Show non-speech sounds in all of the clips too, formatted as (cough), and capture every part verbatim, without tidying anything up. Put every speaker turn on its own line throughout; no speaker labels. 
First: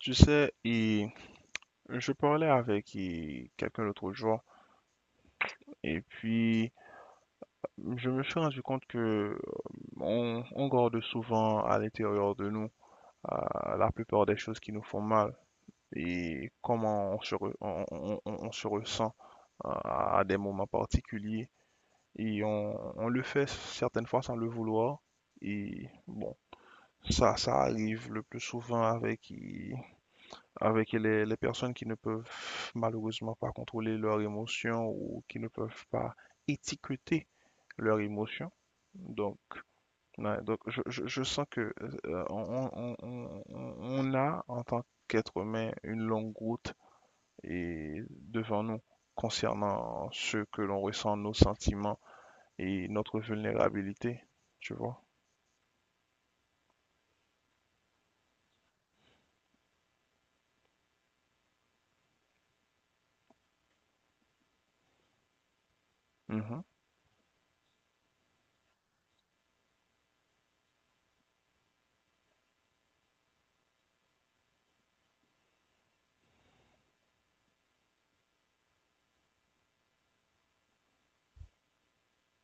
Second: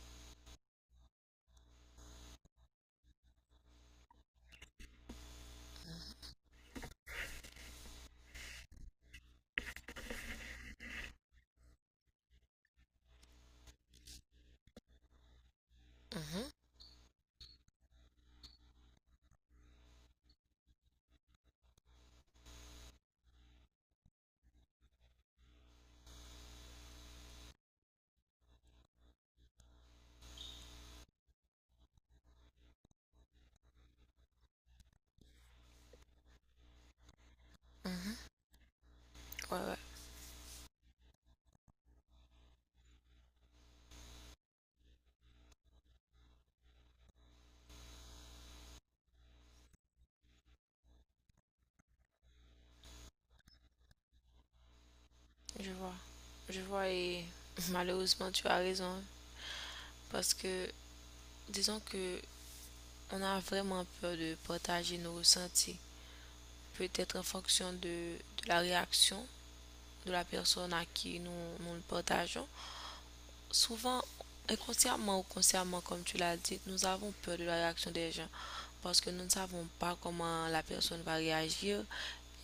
Tu sais, et je parlais avec et, quelqu'un l'autre jour, et puis je me suis rendu compte que on, on garde souvent à l'intérieur de nous euh, la plupart des choses qui nous font mal
Mhm,
et comment on se, re- on, on- on- on se ressent euh, à des moments particuliers. Et on, on le fait certaines fois sans le vouloir. Et bon, ça, ça arrive le plus souvent avec avec les, les personnes qui ne peuvent malheureusement pas contrôler leurs émotions ou qui ne peuvent pas étiqueter leurs
mhm.
émotions. Donc,
Ouais, ouais,
ouais, donc je, je- je sens que euh, on, on- on- on- on a en tant qu'être humain une longue route et devant nous concernant ce que l'on ressent, nos sentiments et notre vulnérabilité, tu vois.
je vois. Je vois et malheureusement tu as raison, hein. Parce que disons que on a vraiment peur de partager nos ressentis.
Mhm,
Peut-être en fonction de, de la réaction de la personne à qui nous, nous le partageons. Souvent, inconsciemment ou consciemment, comme tu l'as dit, nous avons peur de la réaction des gens. Parce que nous ne savons pas comment la personne va réagir.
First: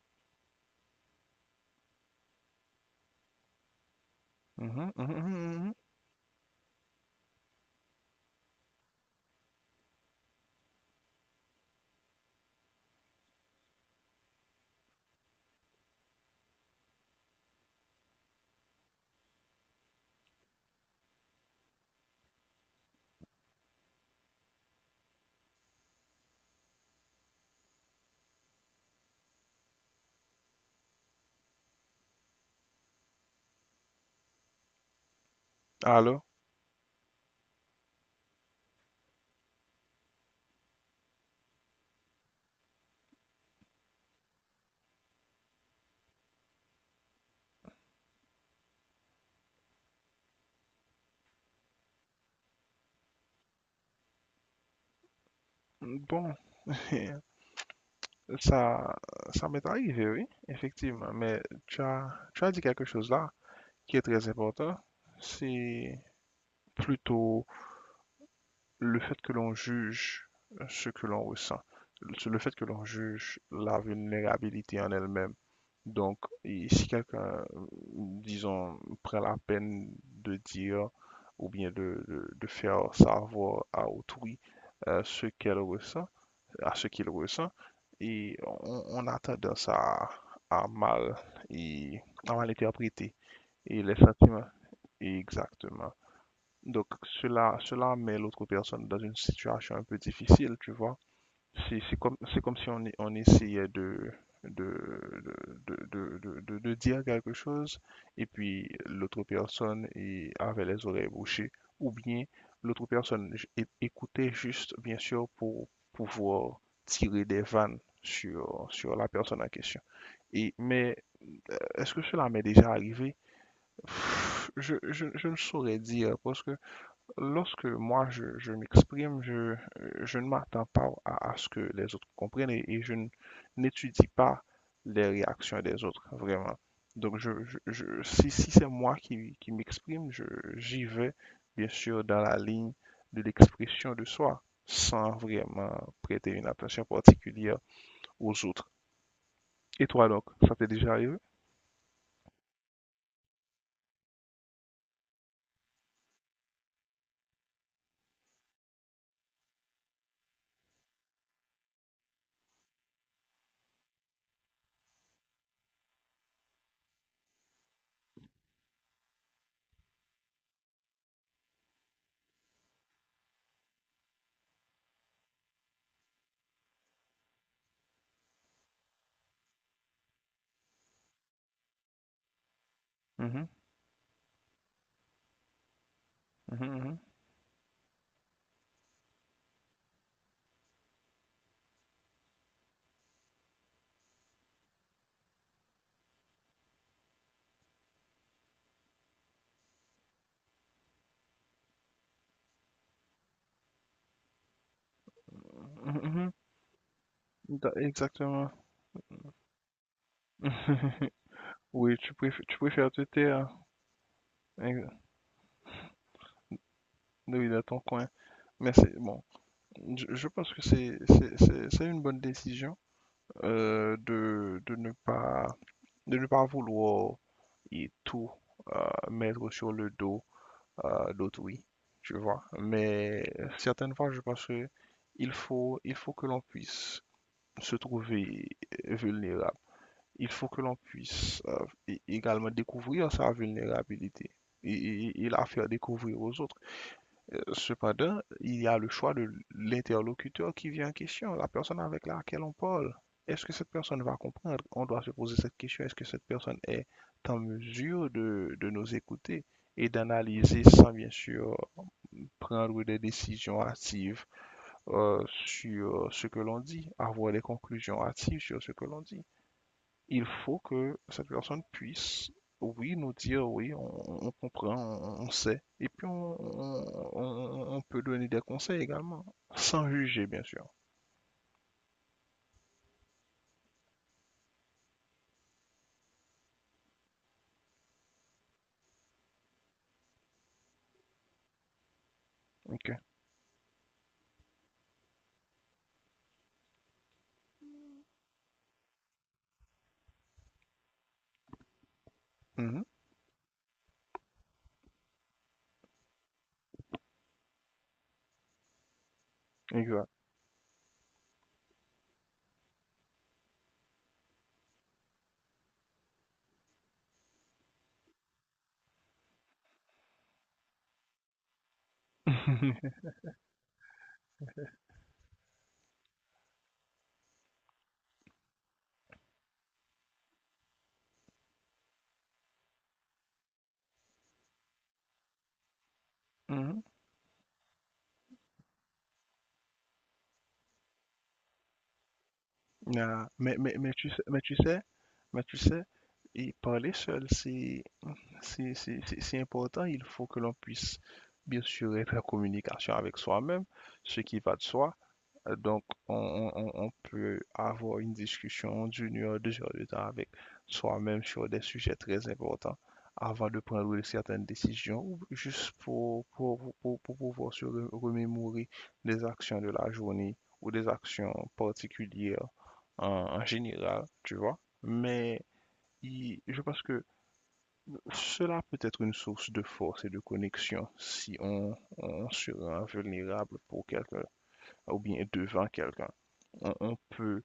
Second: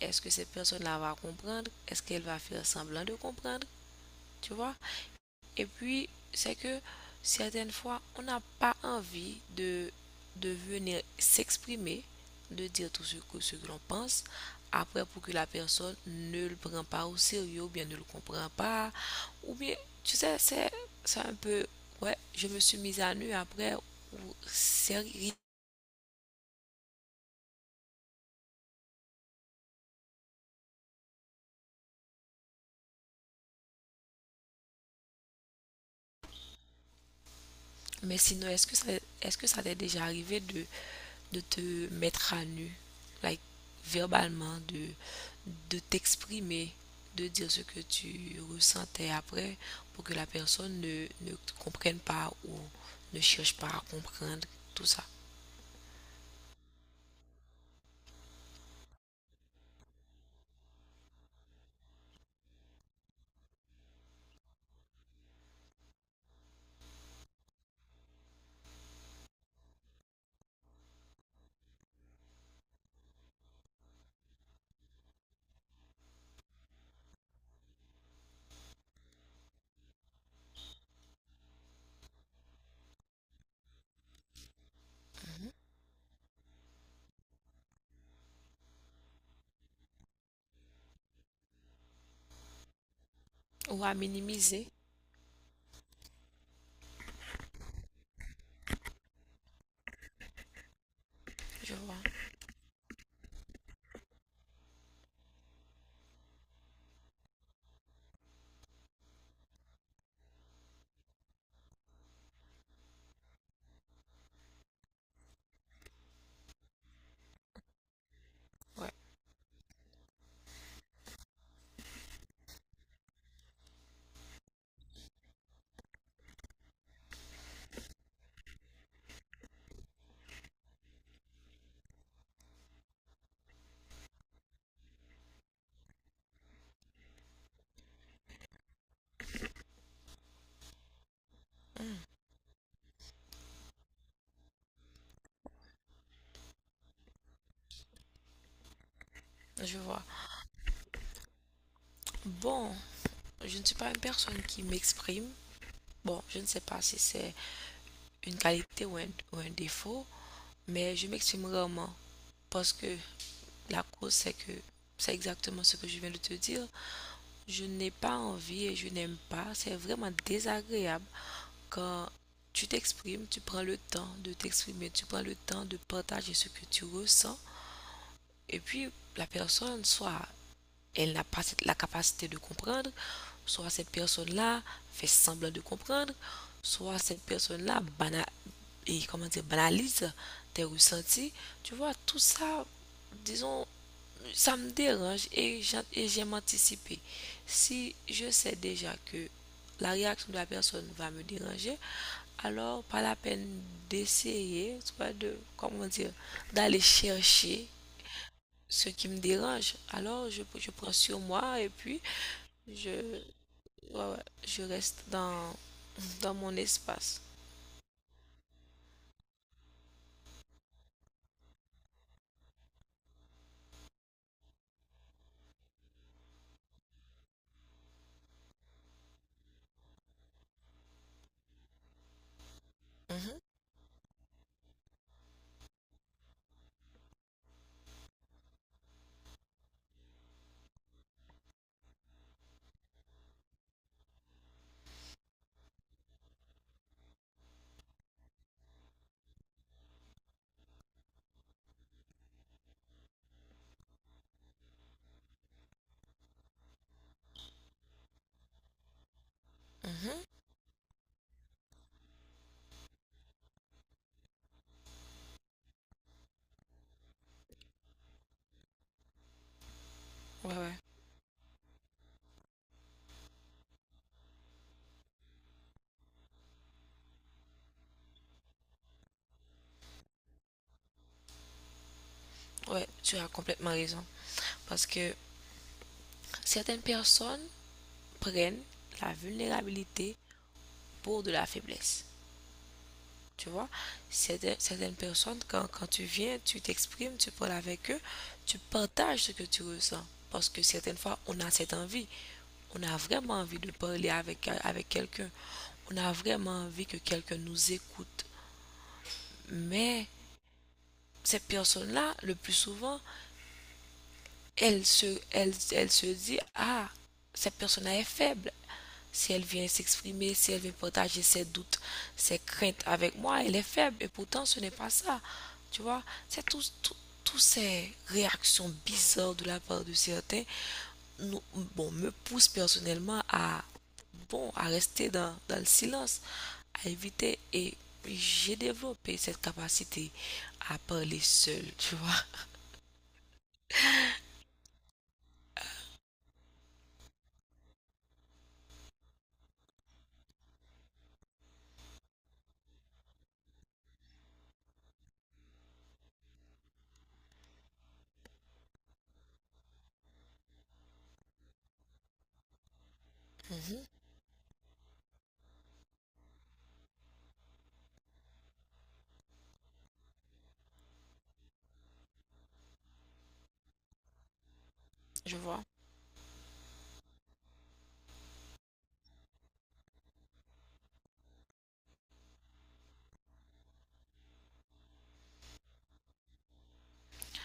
Est-ce que cette personne-là va comprendre? Est-ce qu'elle va faire semblant de comprendre? Tu vois?
mhm, mhm, mhm,
Et
mhm.
puis, c'est que certaines fois, on n'a pas envie de, de venir s'exprimer, de dire tout ce que, ce que l'on pense, après pour que la personne ne le prenne pas au sérieux, ou bien ne le comprend pas, ou bien, tu sais, c'est c'est un peu, ouais, je me suis mise à nu après, c'est.
Alors,
Mais sinon, est-ce que ça, est-ce que ça t'est déjà arrivé de, de te mettre à nu, like, verbalement, de, de t'exprimer, de dire ce que tu ressentais après pour que la personne ne, ne comprenne pas ou ne cherche pas à comprendre tout ça?
bon, (laughs) Ça, ça m'est arrivé, oui, effectivement. Mais tu as, tu as dit quelque chose là qui est très important. C'est plutôt le fait que l'on juge ce que l'on ressent, le fait que l'on juge la vulnérabilité en elle-même. Donc, et si quelqu'un, disons, prend la peine de dire ou bien de, de- de faire savoir à autrui, euh, ce
Mhm.
qu'elle ressent, à ce qu'il ressent, et on, on a tendance à, à mal et à mal interpréter et
Ou à
les sentiments,
minimiser.
exactement. Donc cela cela met l'autre personne dans une situation un peu difficile, tu vois.
Je
C'est
vois,
c'est comme, c'est comme si on, e- on essayait de, de, de, de, de- de- de dire quelque chose et puis l'autre personne y- avait les oreilles bouchées ou bien l'autre personne j- é- écoutait juste, bien sûr, pour pouvoir tirer des vannes sur,
ouais,
sur la personne en question. Et, mais est-ce que cela m'est déjà arrivé? Pff, Je, je, je ne saurais dire parce que lorsque moi je, je m'exprime, je, euh, je ne m'attends pas à, à ce que les autres comprennent et, et je n- n'étudie pas les réactions des autres, vraiment. Donc je, je- je- si, si c'est moi qui, qui m'exprime, je, j'y vais bien sûr dans la ligne de l'expression de soi, sans vraiment prêter une attention particulière aux autres.
je
Et
vois.
toi donc, ça t'est déjà arrivé?
Bon, je ne suis pas une personne qui m'exprime. Bon, je ne sais pas si c'est une qualité ou un, ou un défaut, mais je m'exprime rarement parce que la cause, c'est que c'est exactement ce que je viens de te dire. Je n'ai pas envie et je n'aime pas. C'est vraiment désagréable quand tu t'exprimes, tu prends le temps de t'exprimer, tu prends le temps de partager ce que tu ressens. Et puis, la personne, soit elle n'a pas la capacité de comprendre,
Mhm,
soit cette personne-là fait semblant de comprendre,
mhm,
soit
mhm,
cette personne-là banal et comment dire, banalise tes ressentis. Tu vois, tout ça, disons, ça me dérange et j'en- et j'aime anticiper. Si je sais déjà que la réaction de la personne va me déranger, alors pas la peine d'essayer, tu vois, de, comment dire,
mhm,
d'aller
mhm,
chercher
da- exactement.
ce qui me dérange. Alors je, je prends
(laughs)
sur moi et
Oui,
puis
tu préfères, tu préfères te
je,
taire.
ouais, ouais, je
Hein,
reste dans, dans mon espace.
oui, de ton coin. Mais c'est bon. Je, je pense que c'est c'est- c'est- c'est une bonne décision, euh, de, de ne pas de ne pas vouloir et tout euh, mettre sur le dos, euh, d'autrui, tu vois. Mais
Mhm,
euh, certaines fois, je pense que il faut il faut que l'on puisse se trouver vulnérable. Il faut que l'on puisse euh, é- également découvrir sa vulnérabilité et, et et la faire découvrir aux autres. Cependant, il y a le choix de l'interlocuteur qui vient en question, la personne avec laquelle on parle. Est-ce que cette personne va comprendre? On doit se poser cette question. Est-ce que cette personne est en mesure de, de nous écouter et
mhm,
d'analyser sans bien sûr prendre des décisions hâtives, euh, sur ce que l'on dit, avoir des conclusions hâtives sur ce que l'on dit? Il
ouais,
faut
ouais,
que cette personne puisse, oui, nous dire, oui, on, on comprend, on, on sait. Et puis, on, on- on- peut donner des conseils également, sans juger, bien sûr.
ouais, tu as complètement raison. Parce que certaines personnes prennent la vulnérabilité pour de la faiblesse.
Ok.
Tu vois, certaines, certaines personnes, quand, quand tu viens, tu t'exprimes, tu parles avec eux, tu partages ce que tu ressens. Parce que certaines fois, on a cette envie.
Mhm.
On a vraiment envie de parler avec, avec quelqu'un. On a vraiment envie que quelqu'un nous écoute. Mais
Exact.
ces personnes-là, le plus souvent, elle se, elle, elle se dit, ah, cette personne est faible. Si elle vient s'exprimer, si elle vient partager ses doutes, ses craintes
(laughs)
avec moi, elle est faible. Et pourtant, ce n'est pas ça. Tu vois, c'est tout, tout- toutes ces réactions bizarres de la part de certains nous, bon, me poussent personnellement à, bon, à rester dans, dans le silence,
Mhm.
à éviter. Et j'ai développé cette capacité à parler seule, tu vois.
Ah, mais, mais, mais tu sais, mais tu sais, mais tu sais, et parler seul, c'est, c'est, c'est, c'est- c'est important. Il faut que l'on puisse, bien sûr, être en communication avec soi-même, ce qui va de soi. Euh, Donc, on, on- on- on peut avoir une discussion d'une heure, deux heures de temps avec soi-même sur des sujets très importants avant de
Mhm,
prendre certaines décisions, ou juste pour, pour, pour, pour pouvoir se re- remémorer des actions de la journée ou des actions particulières en, en général, tu vois.
je
Mais
vois.
il- je pense que cela peut être une source de force et de connexion si on, on se rend vulnérable pour quelqu'un ou bien devant quelqu'un. On, on peut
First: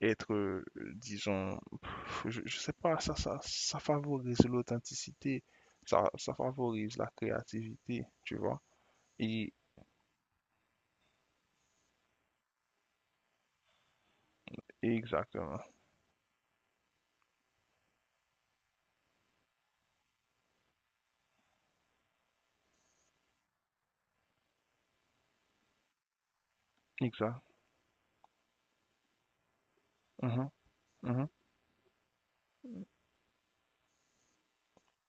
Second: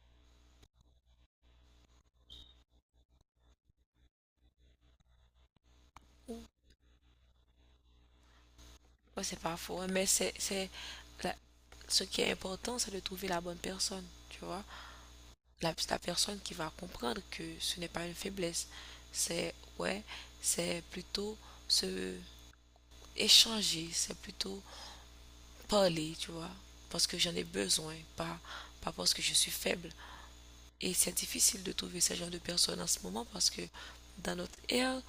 être, euh, disons, je, je sais pas, ça, ça, ça favorise l'authenticité, ça, ça favorise la créativité, tu vois.
Ouais, c'est
Et,
pas faux, hein, mais c'est, c'est la- ce qui est important, c'est de trouver la bonne personne, tu vois.
et exactement,
La, la personne qui va comprendre que ce n'est pas une faiblesse. C'est, ouais, c'est plutôt se échanger, c'est plutôt parler, tu vois, parce que j'en
exact,
ai besoin, pas, pas parce que je suis faible.
mhm,
Et c'est
mhm,
difficile de trouver ce genre de personnes en ce moment parce que dans notre ère,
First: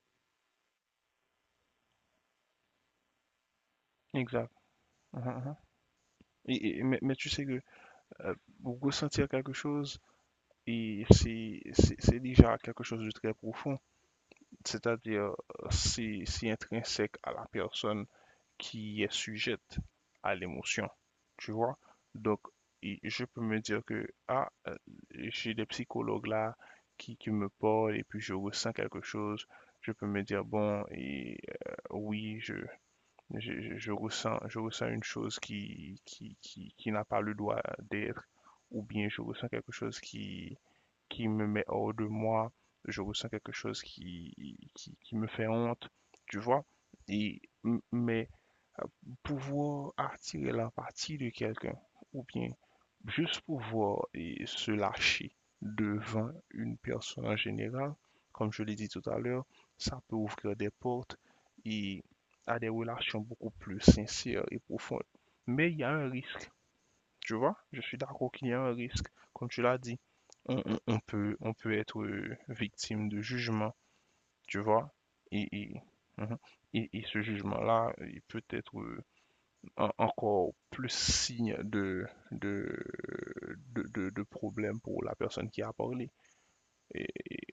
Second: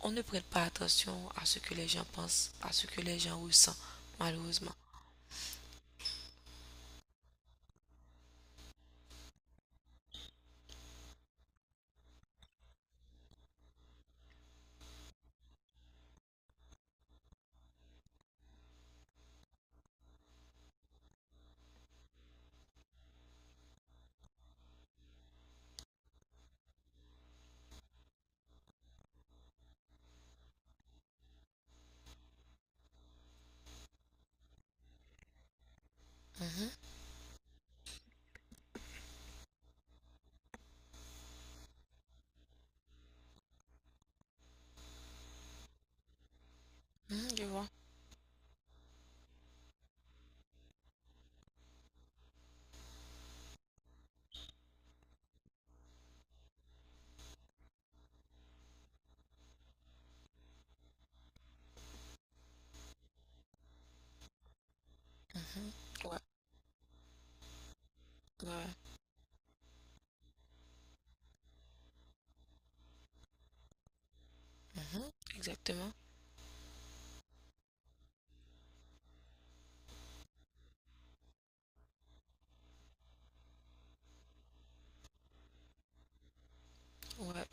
on ne prête pas attention à ce que les gens pensent, à ce que les gens ressentent,
exact.
malheureusement.
Mhm, mhm. Et, et- mais, mais tu sais que euh, pour ressentir quelque chose, et c'est c'est- c'est déjà quelque chose de très profond. C'est-à-dire euh, si, si intrinsèque à la personne qui est sujette à l'émotion, tu vois. Donc, et je peux me dire que, ah, euh, j'ai des psychologues là qui, qui me parlent et puis je ressens quelque chose. Je peux me dire, bon, et, euh, oui, je, je, je- je ressens, je ressens une chose qui, qui,
Mhm,
qui, qui n'a pas le droit d'être, ou bien je ressens quelque chose qui, qui me met hors de moi, je ressens quelque chose qui, qui, qui me fait honte, tu vois.
mhm,
Et,
je vois.
mais euh, pouvoir attirer l'empathie de quelqu'un, ou bien juste pouvoir et, se lâcher devant une personne en général, comme je l'ai dit tout à l'heure, ça peut ouvrir des portes et à des relations beaucoup plus sincères et profondes. Mais il y a un
Mmh. Ouais,
risque, tu vois, je suis d'accord qu'il y a un
ouais.
risque. Comme tu l'as dit, on, on- on peut, on peut être euh, victime de jugement, tu vois.
Mhm.
Et, et,
Exactement.
mhm. Et- et ce jugement-là, il peut être euh, en- encore plus signe de, de, de, de- de problème pour la personne qui a parlé. Et,
Ouais.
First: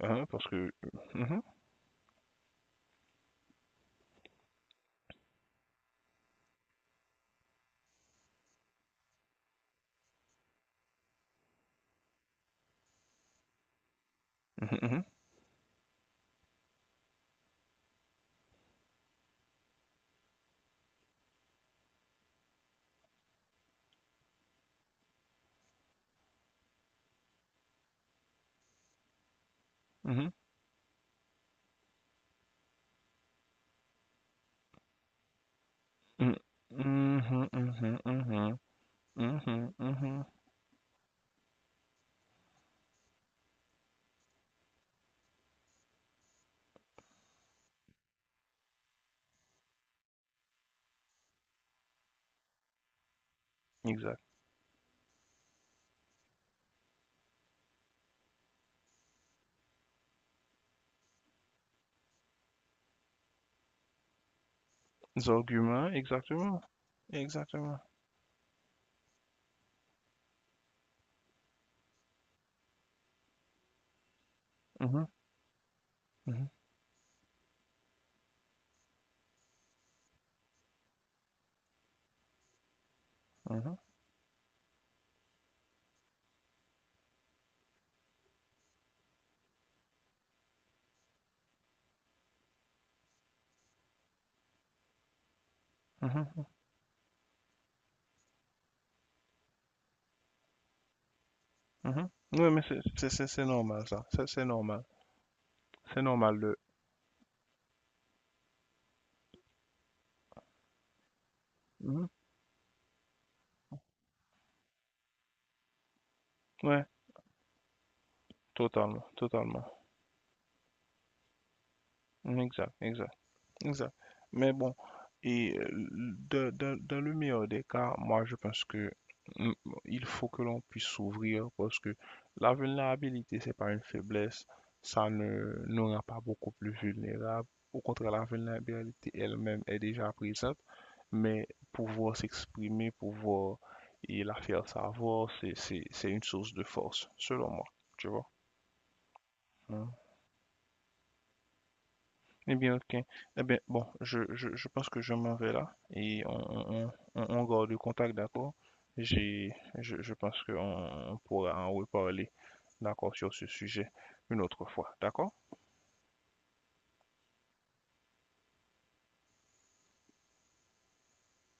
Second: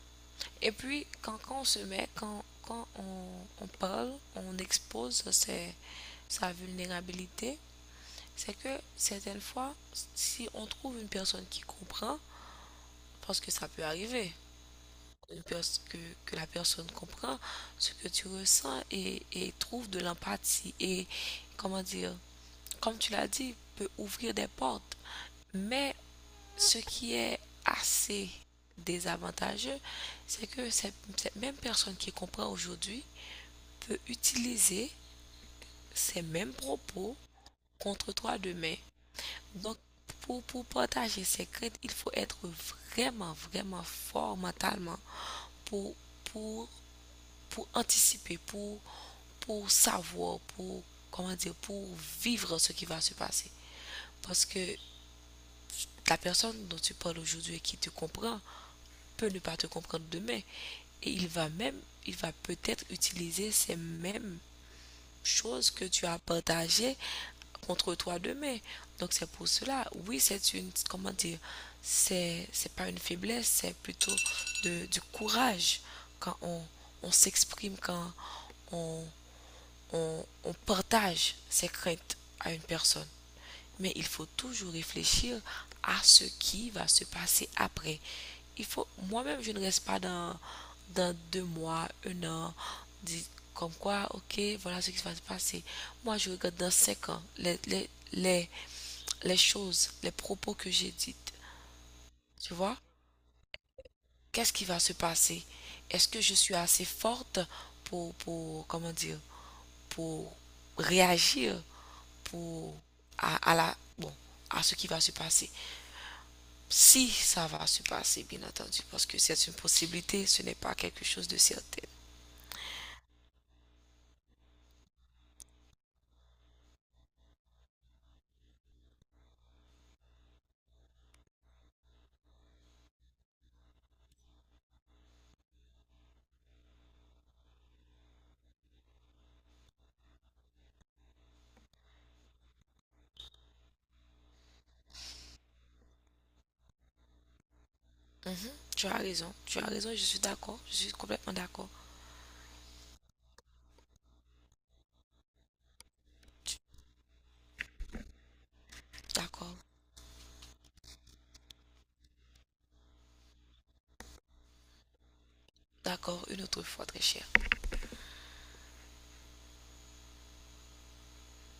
hein, parce que...
Et puis, quand,
Mhm,
quand on se met, quand, quand on, on parle, on expose ses- sa vulnérabilité, c'est que certaines fois, si on trouve une personne qui comprend, parce que ça peut arriver,
mhm,
une pers- que, que la personne comprend ce que tu ressens et, et trouve de l'empathie et, comment dire, comme tu l'as dit, peut ouvrir des portes. Mais ce qui est assez désavantageux,
mhm,
c'est que cette, cette même personne qui comprend aujourd'hui peut utiliser ces
mhm,
mêmes propos
mhm, mhm, mhm,
contre toi
mhm,
demain.
mhm,
Donc,
mhm. Mhm.
pour, pour partager ses craintes, il faut être vraiment, vraiment fort mentalement pour, pour, pour anticiper, pour, pour savoir, pour, comment dire, pour vivre ce qui va se passer.
Exact.
Parce que la personne dont tu parles aujourd'hui et qui te comprend peut ne pas te comprendre demain. Et il va même, il va peut-être utiliser ces mêmes
Les
choses que
arguments,
tu as
exactement.
partagées
Exactement.
contre toi demain. Donc c'est pour cela, oui, c'est une, comment dire, c'est, c'est pas une faiblesse, c'est plutôt de, du
Mhm,
courage quand
mhm.
on, on s'exprime, quand on, on, on partage ses craintes à une personne.
Mhm,
Mais il faut toujours réfléchir à ce qui va se passer après. Il faut, moi-même, je ne reste pas dans, dans deux mois, un an, dit comme quoi, ok, voilà ce qui va se passer. Moi, je
mhm,
regarde dans cinq ans les, les, les, les choses, les propos que j'ai dites.
mhm. Oui,
Tu
mais
vois?
c'est c'est- c'est- c'est normal ça. C'est c'est
Qu'est-ce qui va
normal.
se passer?
C'est
Est-ce que je
normal de.
suis assez forte pour, pour, comment dire, pour réagir
Mhm.
pour, à, à la, bon, à ce qui va se passer?
Ouais,
Si ça va se passer, bien entendu,
totalement,
parce que c'est une
totalement.
possibilité, ce n'est pas quelque chose de certain.
Mhm, exact, exact. Exact. Mais bon, et euh, de- de- dans le meilleur des cas, moi je pense que mm, il faut que l'on puisse s'ouvrir parce que la vulnérabilité, c'est pas une faiblesse, ça ne nous rend pas beaucoup plus vulnérables. Au contraire, la vulnérabilité elle-même est déjà présente, mais pouvoir s'exprimer, pouvoir et la faire savoir, c'est, c'est, c'est une source de force, selon moi, tu vois.
Tu as raison, tu as raison, je suis d'accord, je suis complètement d'accord.
Eh bien, ok. Eh bien, bon, je, je, je pense que je m'en vais là et on, on, on, on garde le contact, d'accord? J'ai,
D'accord,
je, je pense qu'on on pourra en reparler, d'accord, sur ce sujet une autre fois, d'accord?
d'accord, une autre fois, très cher.